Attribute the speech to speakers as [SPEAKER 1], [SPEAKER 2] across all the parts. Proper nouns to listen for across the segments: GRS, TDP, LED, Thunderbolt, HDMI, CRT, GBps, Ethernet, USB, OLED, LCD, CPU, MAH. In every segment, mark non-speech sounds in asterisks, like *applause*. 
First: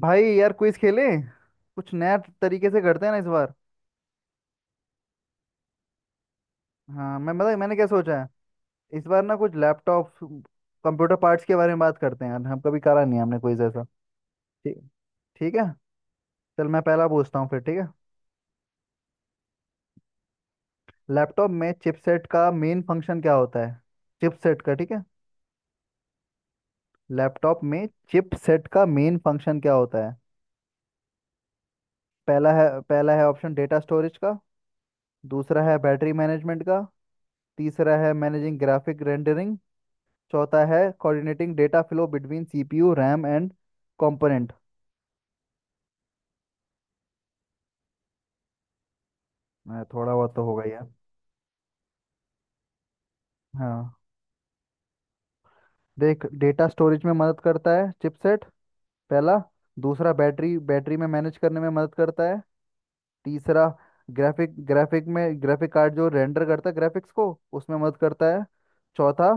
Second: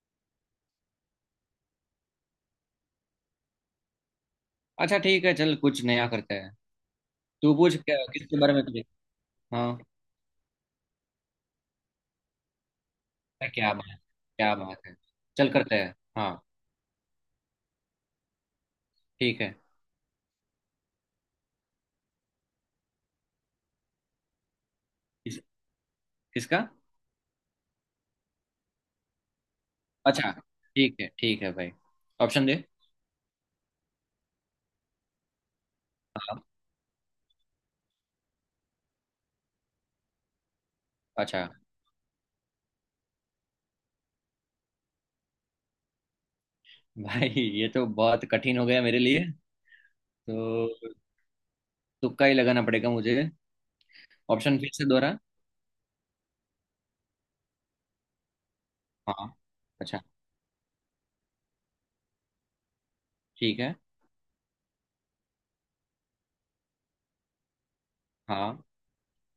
[SPEAKER 1] भाई यार क्विज खेले। कुछ नया तरीके से करते हैं ना इस बार।
[SPEAKER 2] अच्छा, ठीक है। चल कुछ नया करते हैं।
[SPEAKER 1] हाँ मैं
[SPEAKER 2] तू
[SPEAKER 1] मतलब मैंने
[SPEAKER 2] पूछ,
[SPEAKER 1] क्या
[SPEAKER 2] क्या
[SPEAKER 1] सोचा है।
[SPEAKER 2] किसके बारे में तुझे।
[SPEAKER 1] इस बार ना कुछ
[SPEAKER 2] हाँ।
[SPEAKER 1] लैपटॉप कंप्यूटर पार्ट्स के बारे में बात करते हैं यार, हम कभी करा नहीं है हमने
[SPEAKER 2] अरे
[SPEAKER 1] क्विज
[SPEAKER 2] क्या
[SPEAKER 1] ऐसा।
[SPEAKER 2] बात है। क्या बात
[SPEAKER 1] ठीक,
[SPEAKER 2] है। चल
[SPEAKER 1] ठीक है।
[SPEAKER 2] करते हैं। हाँ,
[SPEAKER 1] चल मैं पहला पूछता हूँ फिर, ठीक है।
[SPEAKER 2] ठीक है।
[SPEAKER 1] लैपटॉप में चिपसेट का मेन फंक्शन क्या होता है। चिपसेट का, ठीक है।
[SPEAKER 2] किस, किसका।
[SPEAKER 1] लैपटॉप में चिपसेट का मेन फंक्शन क्या होता है।
[SPEAKER 2] अच्छा, ठीक है। ठीक है भाई, ऑप्शन
[SPEAKER 1] पहला
[SPEAKER 2] दे।
[SPEAKER 1] है पहला है ऑप्शन डेटा स्टोरेज का। दूसरा है बैटरी
[SPEAKER 2] हाँ।
[SPEAKER 1] मैनेजमेंट का। तीसरा है मैनेजिंग ग्राफिक रेंडरिंग। चौथा है
[SPEAKER 2] अच्छा
[SPEAKER 1] coordinating data flow between CPU RAM and component.
[SPEAKER 2] भाई, ये तो बहुत कठिन हो गया मेरे लिए।
[SPEAKER 1] थोड़ा बहुत तो होगा
[SPEAKER 2] तो
[SPEAKER 1] यार।
[SPEAKER 2] तुक्का ही लगाना पड़ेगा मुझे।
[SPEAKER 1] हाँ।
[SPEAKER 2] ऑप्शन फिर से दोहरा।
[SPEAKER 1] देख, डेटा स्टोरेज में मदद करता है चिपसेट,
[SPEAKER 2] हाँ।
[SPEAKER 1] पहला।
[SPEAKER 2] अच्छा।
[SPEAKER 1] दूसरा, बैटरी बैटरी में मैनेज करने में मदद करता है।
[SPEAKER 2] ठीक
[SPEAKER 1] तीसरा,
[SPEAKER 2] है।
[SPEAKER 1] ग्राफिक ग्राफिक में, ग्राफिक कार्ड जो रेंडर करता है ग्राफिक्स को उसमें मदद करता है।
[SPEAKER 2] हाँ।
[SPEAKER 1] चौथा,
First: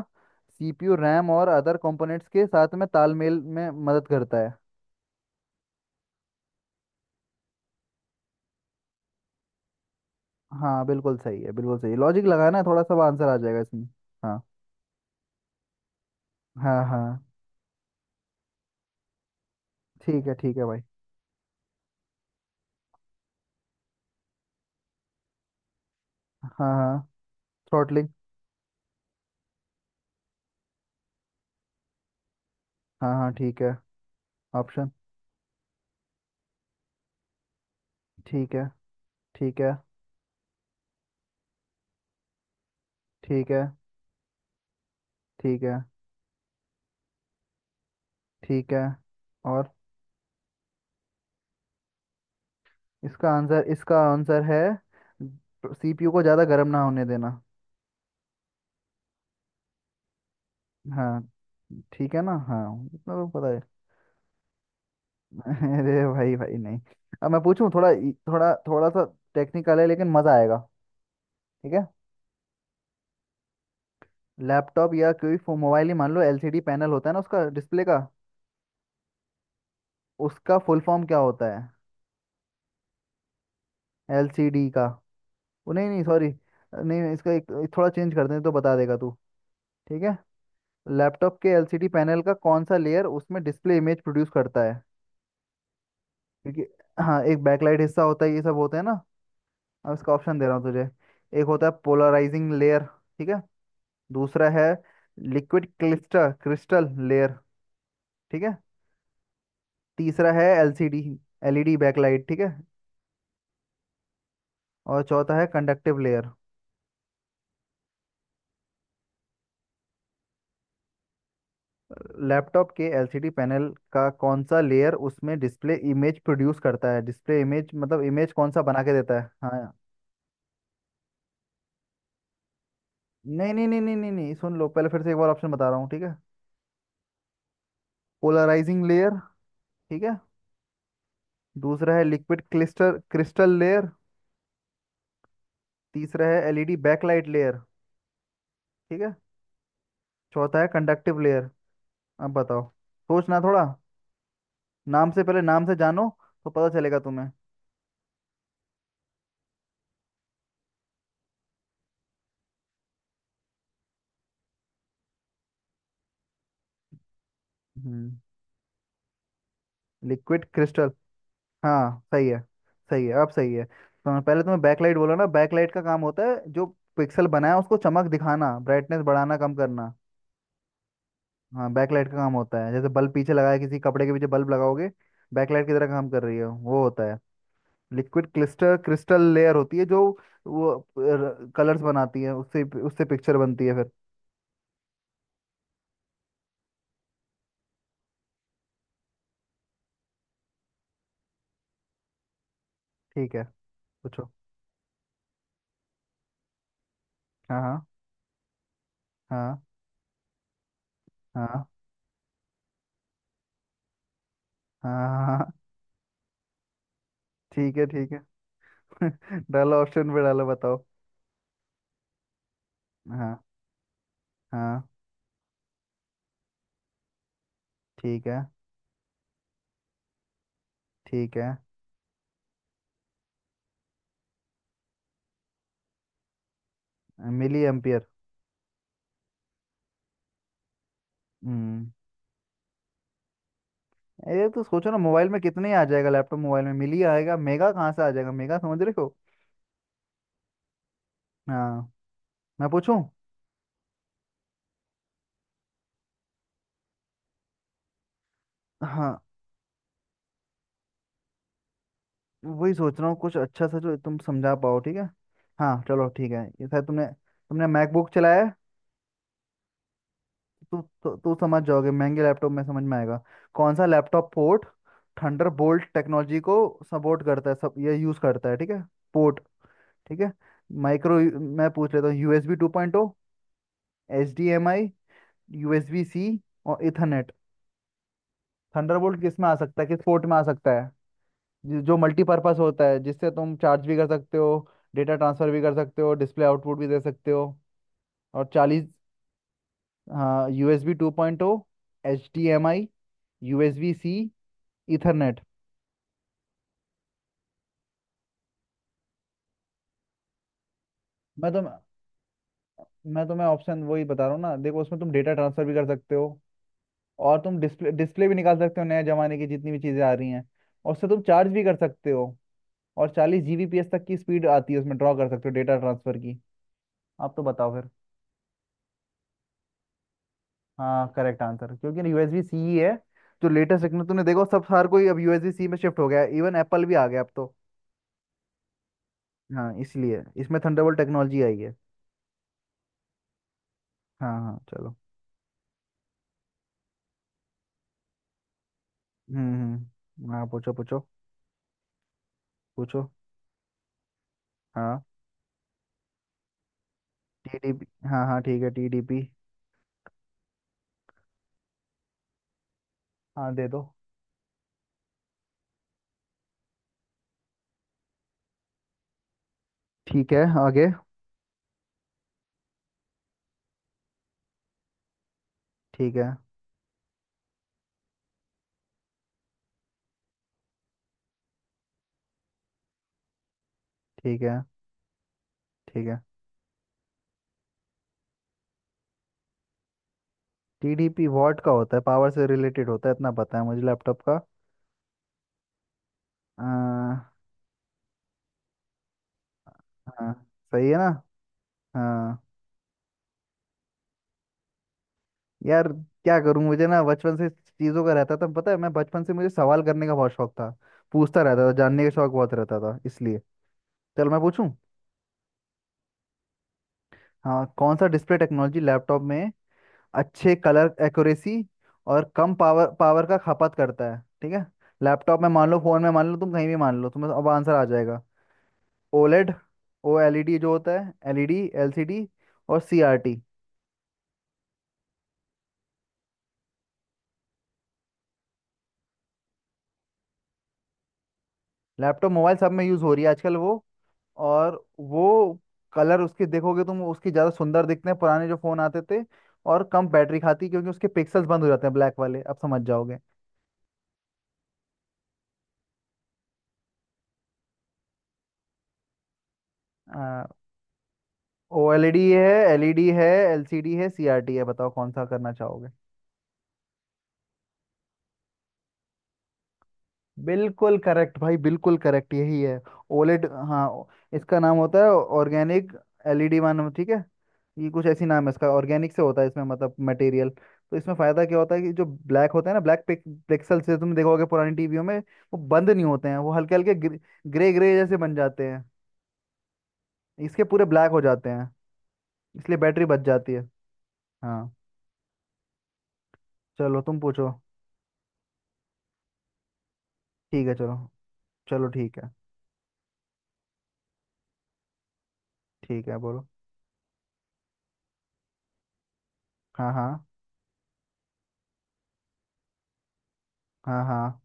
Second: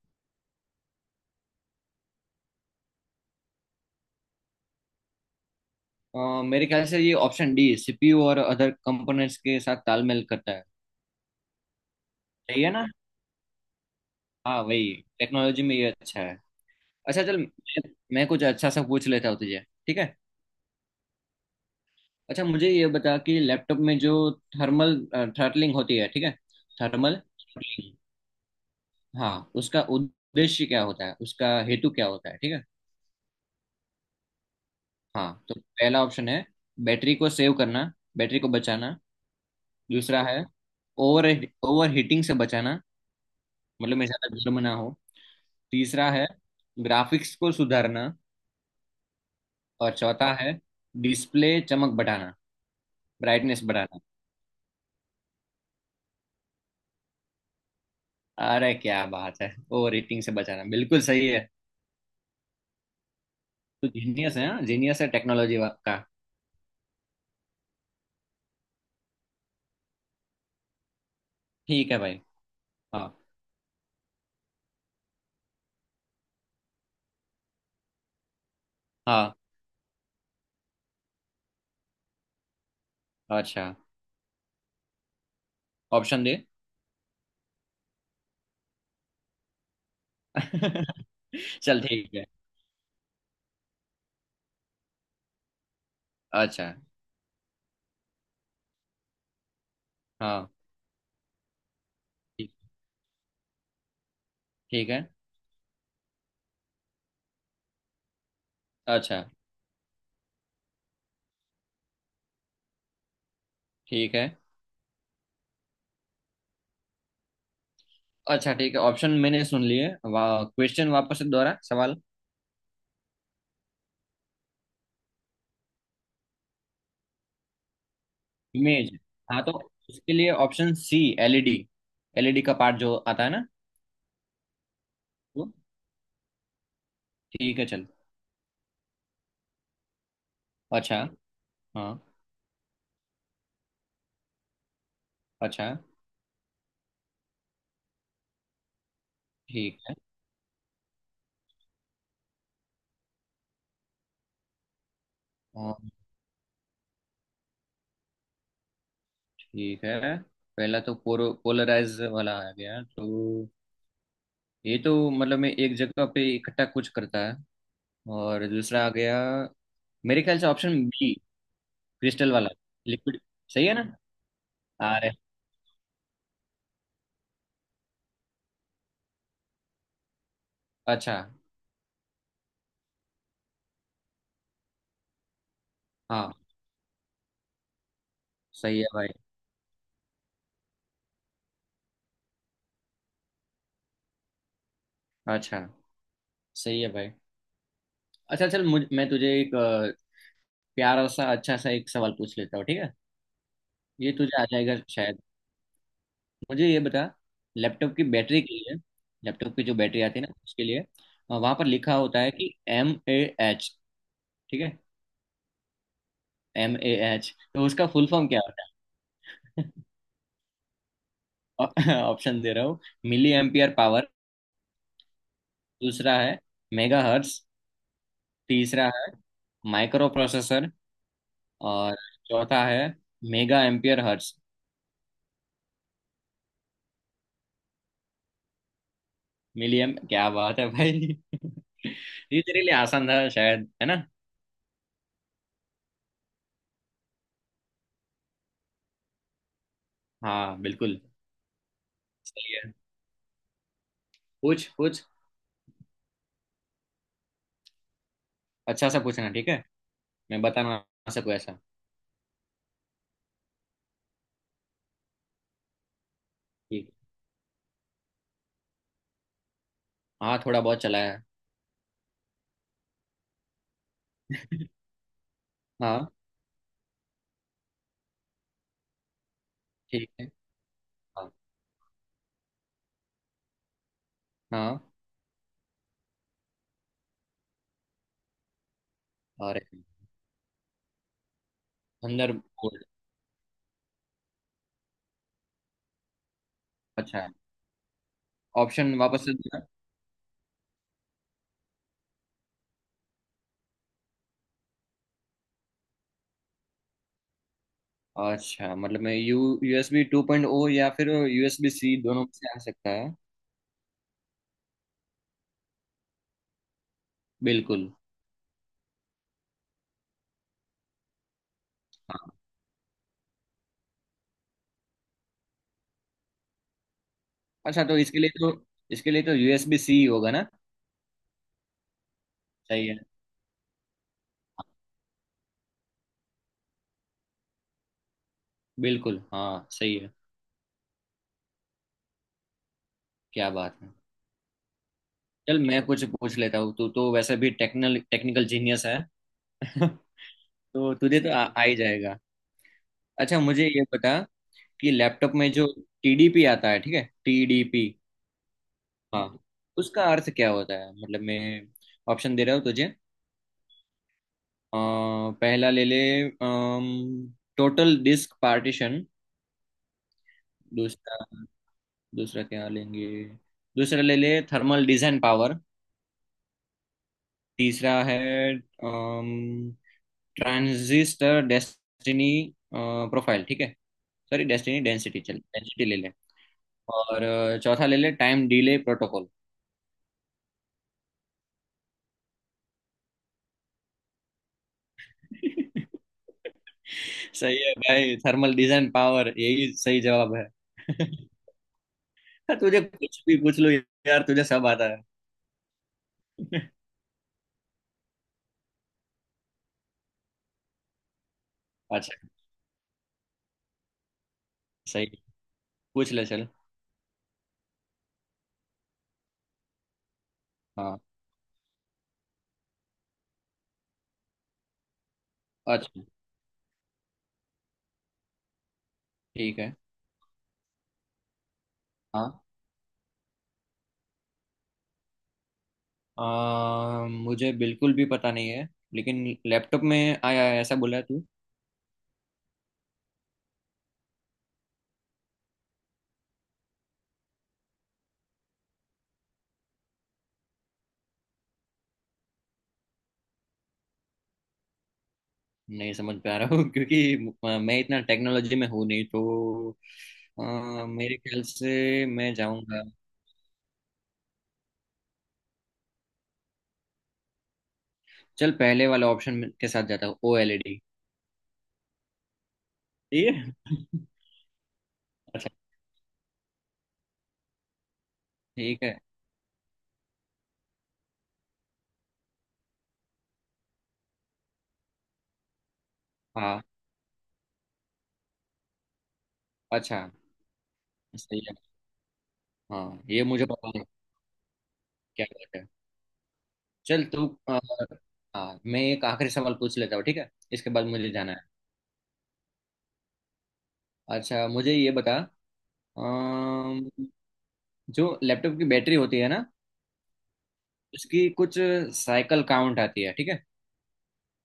[SPEAKER 1] सीपीयू रैम और अदर कंपोनेंट्स के साथ में तालमेल में मदद करता है।
[SPEAKER 2] मेरे ख्याल से ये ऑप्शन डी, सीपीयू और अदर कंपोनेंट्स के साथ तालमेल करता है।
[SPEAKER 1] हाँ बिल्कुल सही है, बिल्कुल सही। लॉजिक लगाना
[SPEAKER 2] सही
[SPEAKER 1] है,
[SPEAKER 2] है
[SPEAKER 1] थोड़ा
[SPEAKER 2] ना।
[SPEAKER 1] सा आंसर आ जाएगा इसमें। हाँ
[SPEAKER 2] हाँ वही। टेक्नोलॉजी में ये अच्छा है।
[SPEAKER 1] हाँ।
[SPEAKER 2] अच्छा
[SPEAKER 1] हाँ
[SPEAKER 2] चल, मैं कुछ अच्छा सा पूछ लेता हूँ तुझे। ठीक है।
[SPEAKER 1] ठीक है, ठीक है भाई।
[SPEAKER 2] अच्छा, मुझे ये बता कि लैपटॉप में जो थर्मल थ्रटलिंग होती है, ठीक है।
[SPEAKER 1] हाँ हाँ।
[SPEAKER 2] Thermal throttling.
[SPEAKER 1] थ्रॉटलिंग।
[SPEAKER 2] हाँ, उसका उद्देश्य क्या होता है, उसका हेतु क्या होता है, ठीक है।
[SPEAKER 1] हाँ हाँ ठीक है। ऑप्शन।
[SPEAKER 2] हाँ, तो पहला ऑप्शन है बैटरी को सेव करना, बैटरी को
[SPEAKER 1] ठीक है,
[SPEAKER 2] बचाना।
[SPEAKER 1] ठीक है।
[SPEAKER 2] दूसरा है ओवर ओवर हीटिंग से बचाना।
[SPEAKER 1] ठीक है।
[SPEAKER 2] मतलब मैं ज़्यादा गर्म ना हो।
[SPEAKER 1] ठीक है।
[SPEAKER 2] तीसरा है ग्राफिक्स को सुधारना।
[SPEAKER 1] ठीक है, और।
[SPEAKER 2] और चौथा है डिस्प्ले चमक बढ़ाना,
[SPEAKER 1] इसका आंसर,
[SPEAKER 2] ब्राइटनेस बढ़ाना।
[SPEAKER 1] इसका आंसर है सीपीयू को ज़्यादा गर्म ना होने देना।
[SPEAKER 2] अरे क्या बात है, ओ रेटिंग से बचाना बिल्कुल
[SPEAKER 1] हाँ।
[SPEAKER 2] सही है।
[SPEAKER 1] ठीक है ना, हाँ। इतना तो पता है।
[SPEAKER 2] तू जीनियस है, हाँ जीनियस है टेक्नोलॉजी
[SPEAKER 1] *laughs*
[SPEAKER 2] का।
[SPEAKER 1] अरे भाई भाई नहीं। अब मैं पूछूं थोड़ा थोड़ा थोड़ा सा टेक्निकल है लेकिन मज़ा आएगा। ठीक है।
[SPEAKER 2] ठीक है भाई। हाँ।
[SPEAKER 1] लैपटॉप या कोई मोबाइल ही मान लो, एलसीडी पैनल होता है ना उसका डिस्प्ले का।
[SPEAKER 2] हाँ।
[SPEAKER 1] उसका फुल फॉर्म क्या होता है
[SPEAKER 2] अच्छा,
[SPEAKER 1] एलसीडी का। वो नहीं नहीं,
[SPEAKER 2] ऑप्शन
[SPEAKER 1] सॉरी।
[SPEAKER 2] दे।
[SPEAKER 1] नहीं, इसका एक थोड़ा चेंज कर दें तो बता देगा तू, ठीक है।
[SPEAKER 2] *laughs*
[SPEAKER 1] लैपटॉप के
[SPEAKER 2] चल
[SPEAKER 1] एलसीडी
[SPEAKER 2] ठीक
[SPEAKER 1] पैनल
[SPEAKER 2] है।
[SPEAKER 1] का कौन सा लेयर उसमें डिस्प्ले इमेज प्रोड्यूस करता है। क्योंकि,
[SPEAKER 2] अच्छा।
[SPEAKER 1] हाँ एक बैकलाइट हिस्सा होता है ये सब होता है ना। अब इसका ऑप्शन दे
[SPEAKER 2] हाँ।
[SPEAKER 1] रहा हूँ तुझे। एक होता है
[SPEAKER 2] ठीक
[SPEAKER 1] पोलराइजिंग लेयर, ठीक है। दूसरा है
[SPEAKER 2] ठीक है।
[SPEAKER 1] लिक्विड क्लिस्टर क्रिस्टल लेयर, ठीक है।
[SPEAKER 2] अच्छा,
[SPEAKER 1] तीसरा है एलसीडी एलईडी बैकलाइट, ठीक है।
[SPEAKER 2] ठीक है।
[SPEAKER 1] और चौथा है कंडक्टिव लेयर।
[SPEAKER 2] अच्छा, ठीक है, ऑप्शन मैंने सुन लिए। वाह, क्वेश्चन वापस से दोहरा, सवाल।
[SPEAKER 1] लैपटॉप के एलसीडी पैनल का कौन सा लेयर उसमें डिस्प्ले इमेज प्रोड्यूस करता है, डिस्प्ले इमेज मतलब इमेज कौन सा बना
[SPEAKER 2] इमेज,
[SPEAKER 1] के देता है,
[SPEAKER 2] हाँ, तो
[SPEAKER 1] हाँ।
[SPEAKER 2] उसके लिए ऑप्शन सी, एलईडी, एलईडी का पार्ट जो आता है ना।
[SPEAKER 1] नहीं नहीं नहीं नहीं नहीं नहीं, सुन लो पहले, फिर से एक बार ऑप्शन
[SPEAKER 2] वो,
[SPEAKER 1] बता रहा हूँ, ठीक है।
[SPEAKER 2] ठीक है चल।
[SPEAKER 1] पोलराइजिंग लेयर, ठीक है।
[SPEAKER 2] अच्छा। हाँ।
[SPEAKER 1] दूसरा है लिक्विड क्लिस्टर क्रिस्टल लेयर।
[SPEAKER 2] अच्छा।
[SPEAKER 1] तीसरा है एलईडी बैकलाइट लेयर, ठीक है।
[SPEAKER 2] ठीक
[SPEAKER 1] चौथा है कंडक्टिव लेयर। अब बताओ, सोचना थोड़ा। नाम से, पहले नाम से
[SPEAKER 2] है।
[SPEAKER 1] जानो तो पता चलेगा तुम्हें।
[SPEAKER 2] ठीक है। पहला तो पोरो पोलराइज वाला आ गया, तो ये तो मतलब मैं एक जगह पे इकट्ठा कुछ करता है।
[SPEAKER 1] हम्म।
[SPEAKER 2] और दूसरा आ गया, मेरे ख्याल
[SPEAKER 1] लिक्विड
[SPEAKER 2] से ऑप्शन
[SPEAKER 1] क्रिस्टल,
[SPEAKER 2] बी,
[SPEAKER 1] हाँ सही
[SPEAKER 2] क्रिस्टल
[SPEAKER 1] है।
[SPEAKER 2] वाला,
[SPEAKER 1] सही है,
[SPEAKER 2] लिक्विड।
[SPEAKER 1] अब सही है।
[SPEAKER 2] सही है ना।
[SPEAKER 1] तो पहले तुम्हें बैकलाइट
[SPEAKER 2] अरे।
[SPEAKER 1] बोला ना, बैकलाइट का काम होता है जो पिक्सल बनाया उसको चमक दिखाना, ब्राइटनेस बढ़ाना कम करना।
[SPEAKER 2] अच्छा।
[SPEAKER 1] हाँ। बैकलाइट का काम होता है जैसे बल्ब पीछे लगाया, किसी कपड़े के पीछे बल्ब लगाओगे बैकलाइट की तरह काम कर
[SPEAKER 2] हाँ,
[SPEAKER 1] रही है, वो होता है। लिक्विड क्लिस्टर
[SPEAKER 2] सही है भाई।
[SPEAKER 1] क्रिस्टल लेयर होती है जो वो कलर्स बनाती है, उससे उससे पिक्चर बनती है फिर।
[SPEAKER 2] अच्छा, सही है भाई। अच्छा चल, मुझ मैं तुझे एक प्यारा सा अच्छा सा एक सवाल पूछ लेता हूँ, ठीक है।
[SPEAKER 1] ठीक है।
[SPEAKER 2] ये
[SPEAKER 1] पूछो।
[SPEAKER 2] तुझे आ जाएगा शायद। मुझे ये बता,
[SPEAKER 1] हाँ हाँ
[SPEAKER 2] लैपटॉप की बैटरी के लिए, लैपटॉप
[SPEAKER 1] हाँ
[SPEAKER 2] की जो बैटरी आती है ना उसके लिए, वहां पर
[SPEAKER 1] हाँ
[SPEAKER 2] लिखा होता है कि एम ए एच, ठीक है।
[SPEAKER 1] हाँ हाँ।
[SPEAKER 2] एम ए एच, तो
[SPEAKER 1] ठीक है,
[SPEAKER 2] उसका फुल
[SPEAKER 1] ठीक है।
[SPEAKER 2] फॉर्म क्या होता
[SPEAKER 1] *laughs* डालो ऑप्शन पे, डालो बताओ।
[SPEAKER 2] है। *laughs* ऑप्शन दे रहा हूँ, मिली
[SPEAKER 1] हाँ
[SPEAKER 2] एम्पियर पावर।
[SPEAKER 1] हाँ।
[SPEAKER 2] दूसरा है मेगा हर्ट्स।
[SPEAKER 1] ठीक है,
[SPEAKER 2] तीसरा है माइक्रो प्रोसेसर।
[SPEAKER 1] ठीक है।
[SPEAKER 2] और चौथा है mega ampere hertz.
[SPEAKER 1] Milli ampere.
[SPEAKER 2] मिलियम, क्या बात है भाई।
[SPEAKER 1] हम्म।
[SPEAKER 2] *laughs* ये तेरे लिए आसान था शायद, है ना।
[SPEAKER 1] ये तो सोचो ना मोबाइल में कितने ही आ जाएगा, लैपटॉप मोबाइल में मिली आएगा, मेगा कहाँ से आ जाएगा मेगा, समझ रहे हो।
[SPEAKER 2] हाँ बिल्कुल।
[SPEAKER 1] हाँ।
[SPEAKER 2] सही
[SPEAKER 1] मैं
[SPEAKER 2] है।
[SPEAKER 1] पूछूं।
[SPEAKER 2] पूछ पूछ, अच्छा सा
[SPEAKER 1] हाँ
[SPEAKER 2] पूछना ठीक है। मैं बताना सबको ऐसा।
[SPEAKER 1] वही सोच रहा हूँ कुछ अच्छा सा जो तुम समझा पाओ, ठीक है। हाँ चलो ठीक है, ये शायद
[SPEAKER 2] ठीक
[SPEAKER 1] तुमने तुमने मैकबुक चलाया है।
[SPEAKER 2] है? हाँ, थोड़ा बहुत
[SPEAKER 1] तू
[SPEAKER 2] चला
[SPEAKER 1] तू
[SPEAKER 2] है।
[SPEAKER 1] तू समझ जाओगे, महंगे लैपटॉप में समझ में आएगा। कौन सा लैपटॉप पोर्ट
[SPEAKER 2] *laughs*
[SPEAKER 1] थंडरबोल्ट
[SPEAKER 2] हाँ।
[SPEAKER 1] टेक्नोलॉजी को सपोर्ट करता है, सब ये यूज़ करता है, ठीक है। पोर्ट,
[SPEAKER 2] ठीक
[SPEAKER 1] ठीक
[SPEAKER 2] है।
[SPEAKER 1] है। माइक्रो।
[SPEAKER 2] हाँ।
[SPEAKER 1] मैं पूछ लेता हूँ, USB two point O, H D M
[SPEAKER 2] हाँ।
[SPEAKER 1] आई, यूएसबी सी, और इथरनेट। थंडरबोल्ट किस में आ
[SPEAKER 2] और
[SPEAKER 1] सकता है, किस पोर्ट में आ सकता है। जो
[SPEAKER 2] अंदर
[SPEAKER 1] मल्टीपर्पस
[SPEAKER 2] बोल।
[SPEAKER 1] होता है जिससे तुम चार्ज भी कर सकते हो, डेटा ट्रांसफर भी कर सकते हो, डिस्प्ले आउटपुट भी दे
[SPEAKER 2] अच्छा।
[SPEAKER 1] सकते हो और 40।
[SPEAKER 2] ऑप्शन वापस से देना।
[SPEAKER 1] हाँ, USB two point O, H D M I, USB C, ethernet.
[SPEAKER 2] अच्छा, मतलब मैं U USB two point O या फिर
[SPEAKER 1] मैं तुम
[SPEAKER 2] यूएसबी सी, दोनों में से आ सकता है।
[SPEAKER 1] मैं तुम्हें ऑप्शन वही बता रहा हूँ ना, देखो उसमें तुम डेटा ट्रांसफर भी कर सकते हो, और तुम
[SPEAKER 2] बिल्कुल
[SPEAKER 1] डिस्प्ले डिस्प्ले भी निकाल सकते हो, नए जमाने की जितनी भी चीज़ें आ रही हैं। और उससे तुम चार्ज भी कर सकते
[SPEAKER 2] हाँ।
[SPEAKER 1] हो, और 40 जीबीपीएस तक की स्पीड आती है उसमें, ड्रॉ कर सकते हो डेटा ट्रांसफर की। आप तो बताओ
[SPEAKER 2] अच्छा,
[SPEAKER 1] फिर।
[SPEAKER 2] तो इसके लिए तो, इसके लिए तो यूएसबी सी होगा ना।
[SPEAKER 1] हाँ करेक्ट आंसर, क्योंकि यूएसबी सी ही
[SPEAKER 2] सही
[SPEAKER 1] है।
[SPEAKER 2] है।
[SPEAKER 1] जो लेटेस्ट टेक्नो, तूने देखो सब, हर कोई अब यूएसबी सी में शिफ्ट हो गया, इवन एप्पल भी आ गया अब तो।
[SPEAKER 2] बिल्कुल हाँ।
[SPEAKER 1] हाँ
[SPEAKER 2] सही है।
[SPEAKER 1] इसलिए इसमें थंडरबोल्ट टेक्नोलॉजी आई है।
[SPEAKER 2] क्या बात है।
[SPEAKER 1] हाँ हाँ चलो।
[SPEAKER 2] चल मैं कुछ पूछ लेता हूँ, तू तो वैसे भी टेक्निकल, टेक्निकल जीनियस है। *laughs*
[SPEAKER 1] हाँ पूछो
[SPEAKER 2] तो
[SPEAKER 1] पूछो।
[SPEAKER 2] तुझे तो आ ही जाएगा।
[SPEAKER 1] पूछो।
[SPEAKER 2] अच्छा, मुझे ये बता कि
[SPEAKER 1] हाँ।
[SPEAKER 2] लैपटॉप में जो टीडीपी आता है, ठीक है,
[SPEAKER 1] टीडीपी,
[SPEAKER 2] टीडीपी।
[SPEAKER 1] हाँ हाँ ठीक है टीडीपी।
[SPEAKER 2] हाँ, उसका अर्थ क्या होता है, मतलब मैं ऑप्शन दे रहा हूँ तुझे।
[SPEAKER 1] हाँ दे दो।
[SPEAKER 2] अ, पहला ले ले, टोटल डिस्क पार्टीशन।
[SPEAKER 1] ठीक है। आगे।
[SPEAKER 2] दूसरा, दूसरा क्या लेंगे, दूसरा ले ले, थर्मल डिजाइन पावर।
[SPEAKER 1] ठीक है।
[SPEAKER 2] तीसरा है ट्रांजिस्टर डेस्टिनी प्रोफाइल, ठीक है।
[SPEAKER 1] ठीक
[SPEAKER 2] सॉरी,
[SPEAKER 1] है।
[SPEAKER 2] डेस्टिनी डेंसिटी, चल डेंसिटी ले
[SPEAKER 1] ठीक
[SPEAKER 2] ले।
[SPEAKER 1] है।
[SPEAKER 2] और चौथा ले ले, time delay protocol.
[SPEAKER 1] TDP watt का होता है, पावर से रिलेटेड होता है, इतना पता है मुझे लैपटॉप
[SPEAKER 2] *laughs*
[SPEAKER 1] का।
[SPEAKER 2] सही है भाई, थर्मल डिजाइन पावर यही सही
[SPEAKER 1] हाँ।
[SPEAKER 2] जवाब है।
[SPEAKER 1] सही है ना।
[SPEAKER 2] *laughs*
[SPEAKER 1] हाँ।
[SPEAKER 2] तुझे कुछ भी पूछ लो यार, तुझे सब आता है।
[SPEAKER 1] यार क्या करूं,
[SPEAKER 2] *laughs*
[SPEAKER 1] मुझे ना बचपन से चीज़ों का रहता था, पता है, मैं बचपन से मुझे सवाल करने का बहुत शौक था। पूछता रहता था, जानने का
[SPEAKER 2] अच्छा,
[SPEAKER 1] शौक बहुत रहता था, इसलिए। चल मैं पूछूं।
[SPEAKER 2] सही। पूछ ले चल।
[SPEAKER 1] हाँ, कौन सा डिस्प्ले टेक्नोलॉजी लैपटॉप में अच्छे कलर
[SPEAKER 2] हाँ।
[SPEAKER 1] एक्यूरेसी और कम पावर पावर का खपत करता है, ठीक है। लैपटॉप में मान लो,
[SPEAKER 2] अच्छा।
[SPEAKER 1] फोन में मान लो, तुम कहीं भी मान लो, तुम्हें अब आंसर आ जाएगा। ओलेड।
[SPEAKER 2] ठीक है।
[SPEAKER 1] ओ एलईडी जो होता है, एलईडी, एलसीडी
[SPEAKER 2] हाँ।
[SPEAKER 1] और सीआरटी।
[SPEAKER 2] मुझे बिल्कुल भी पता नहीं है, लेकिन लैपटॉप में आया है ऐसा बोला तू।
[SPEAKER 1] लैपटॉप मोबाइल सब में यूज़ हो रही है आजकल वो। और वो कलर उसके, देखोगे तुम उसके ज़्यादा सुंदर दिखते हैं पुराने जो फ़ोन आते थे। और कम बैटरी खाती, क्योंकि उसके पिक्सल्स बंद हो जाते हैं ब्लैक वाले, अब समझ जाओगे।
[SPEAKER 2] नहीं समझ पा रहा हूँ। *laughs* क्योंकि मैं इतना टेक्नोलॉजी में हूँ नहीं, तो मेरे ख्याल
[SPEAKER 1] ओ एल
[SPEAKER 2] से
[SPEAKER 1] ई डी
[SPEAKER 2] मैं
[SPEAKER 1] है, एल
[SPEAKER 2] जाऊंगा,
[SPEAKER 1] ई डी है, एल सी डी है, सी आर टी है, बताओ कौन सा करना चाहोगे।
[SPEAKER 2] चल पहले वाला ऑप्शन के साथ जाता हूँ, ओ एल ई डी।
[SPEAKER 1] बिल्कुल करेक्ट भाई, बिल्कुल करेक्ट, यही है।
[SPEAKER 2] ठीक
[SPEAKER 1] ओलेड, हाँ।
[SPEAKER 2] है। *laughs*
[SPEAKER 1] इसका नाम होता है
[SPEAKER 2] अच्छा।
[SPEAKER 1] ऑर्गेनिक एलईडी वन, ठीक है। ये कुछ ऐसी नाम है इसका,
[SPEAKER 2] ठीक है।
[SPEAKER 1] ऑर्गेनिक से होता है इसमें मतलब मटेरियल, तो इसमें फायदा क्या होता है कि जो ब्लैक होता है ना, ब्लैक पिक्सल से तुम देखोगे पुरानी टीवियों में वो बंद नहीं होते हैं, वो
[SPEAKER 2] हाँ।
[SPEAKER 1] हल्के हल्के ग्रे ग्रे जैसे बन जाते हैं।
[SPEAKER 2] अच्छा।
[SPEAKER 1] इसके पूरे ब्लैक हो
[SPEAKER 2] सही
[SPEAKER 1] जाते
[SPEAKER 2] है।
[SPEAKER 1] हैं। इसलिए
[SPEAKER 2] हाँ,
[SPEAKER 1] बैटरी बच
[SPEAKER 2] ये मुझे
[SPEAKER 1] जाती है।
[SPEAKER 2] पता है।
[SPEAKER 1] हाँ।
[SPEAKER 2] क्या बात है।
[SPEAKER 1] चलो
[SPEAKER 2] चल
[SPEAKER 1] तुम
[SPEAKER 2] तू।
[SPEAKER 1] पूछो।
[SPEAKER 2] हाँ, मैं एक आखिरी सवाल पूछ लेता हूँ ठीक है,
[SPEAKER 1] ठीक
[SPEAKER 2] इसके
[SPEAKER 1] है।
[SPEAKER 2] बाद
[SPEAKER 1] चलो,
[SPEAKER 2] मुझे जाना है।
[SPEAKER 1] चलो ठीक है।
[SPEAKER 2] अच्छा, मुझे ये बता।
[SPEAKER 1] ठीक है बोलो।
[SPEAKER 2] अम, जो लैपटॉप की बैटरी होती है ना,
[SPEAKER 1] हाँ हाँ।
[SPEAKER 2] उसकी कुछ साइकिल काउंट आती है ठीक है।
[SPEAKER 1] हाँ हाँ।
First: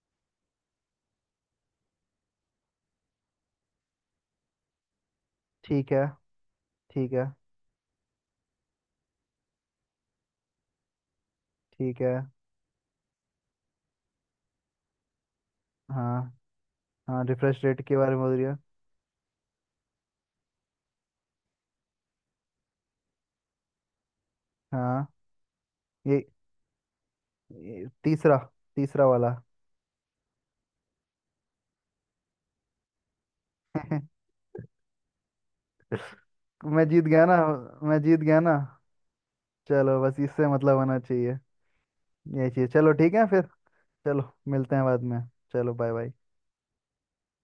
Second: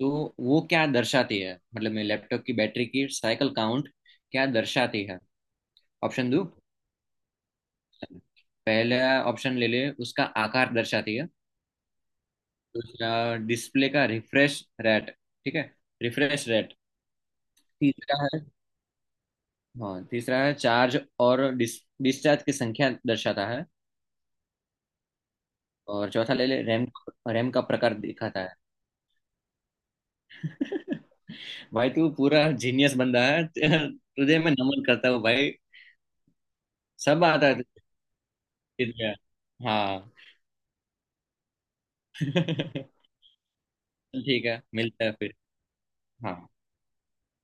[SPEAKER 2] तो वो क्या दर्शाती है, मतलब मैं लैपटॉप की बैटरी की साइकिल काउंट क्या दर्शाती है।
[SPEAKER 1] ठीक है।
[SPEAKER 2] ऑप्शन दो।
[SPEAKER 1] ठीक है,
[SPEAKER 2] पहला ऑप्शन ले ले, उसका आकार दर्शाती है।
[SPEAKER 1] ठीक है।
[SPEAKER 2] दूसरा, डिस्प्ले का रिफ्रेश रेट, ठीक है,
[SPEAKER 1] हाँ
[SPEAKER 2] रिफ्रेश रेट।
[SPEAKER 1] हाँ, रिफ्रेश रेट के बारे में
[SPEAKER 2] तीसरा
[SPEAKER 1] बोल
[SPEAKER 2] है,
[SPEAKER 1] रही हो।
[SPEAKER 2] हाँ तीसरा है, चार्ज और डिस्चार्ज की संख्या दर्शाता है।
[SPEAKER 1] हाँ।
[SPEAKER 2] और
[SPEAKER 1] ये,
[SPEAKER 2] चौथा ले ले, रैम, रैम का
[SPEAKER 1] ये
[SPEAKER 2] प्रकार
[SPEAKER 1] तीसरा
[SPEAKER 2] दिखाता है।
[SPEAKER 1] तीसरा वाला।
[SPEAKER 2] *laughs* भाई तू पूरा जीनियस बंदा है। *laughs*
[SPEAKER 1] *laughs*
[SPEAKER 2] तुझे मैं नमन करता हूँ भाई।
[SPEAKER 1] मैं जीत गया
[SPEAKER 2] सब
[SPEAKER 1] ना।
[SPEAKER 2] आता है
[SPEAKER 1] मैं जीत गया ना।
[SPEAKER 2] तुझे। हाँ।
[SPEAKER 1] चलो, बस इससे मतलब होना चाहिए।
[SPEAKER 2] *laughs*
[SPEAKER 1] यही चाहिए,
[SPEAKER 2] ठीक
[SPEAKER 1] चलो ठीक है फिर। चलो
[SPEAKER 2] है,
[SPEAKER 1] मिलते हैं बाद
[SPEAKER 2] मिलता है
[SPEAKER 1] में।
[SPEAKER 2] फिर।
[SPEAKER 1] चलो, बाय बाय।
[SPEAKER 2] हाँ।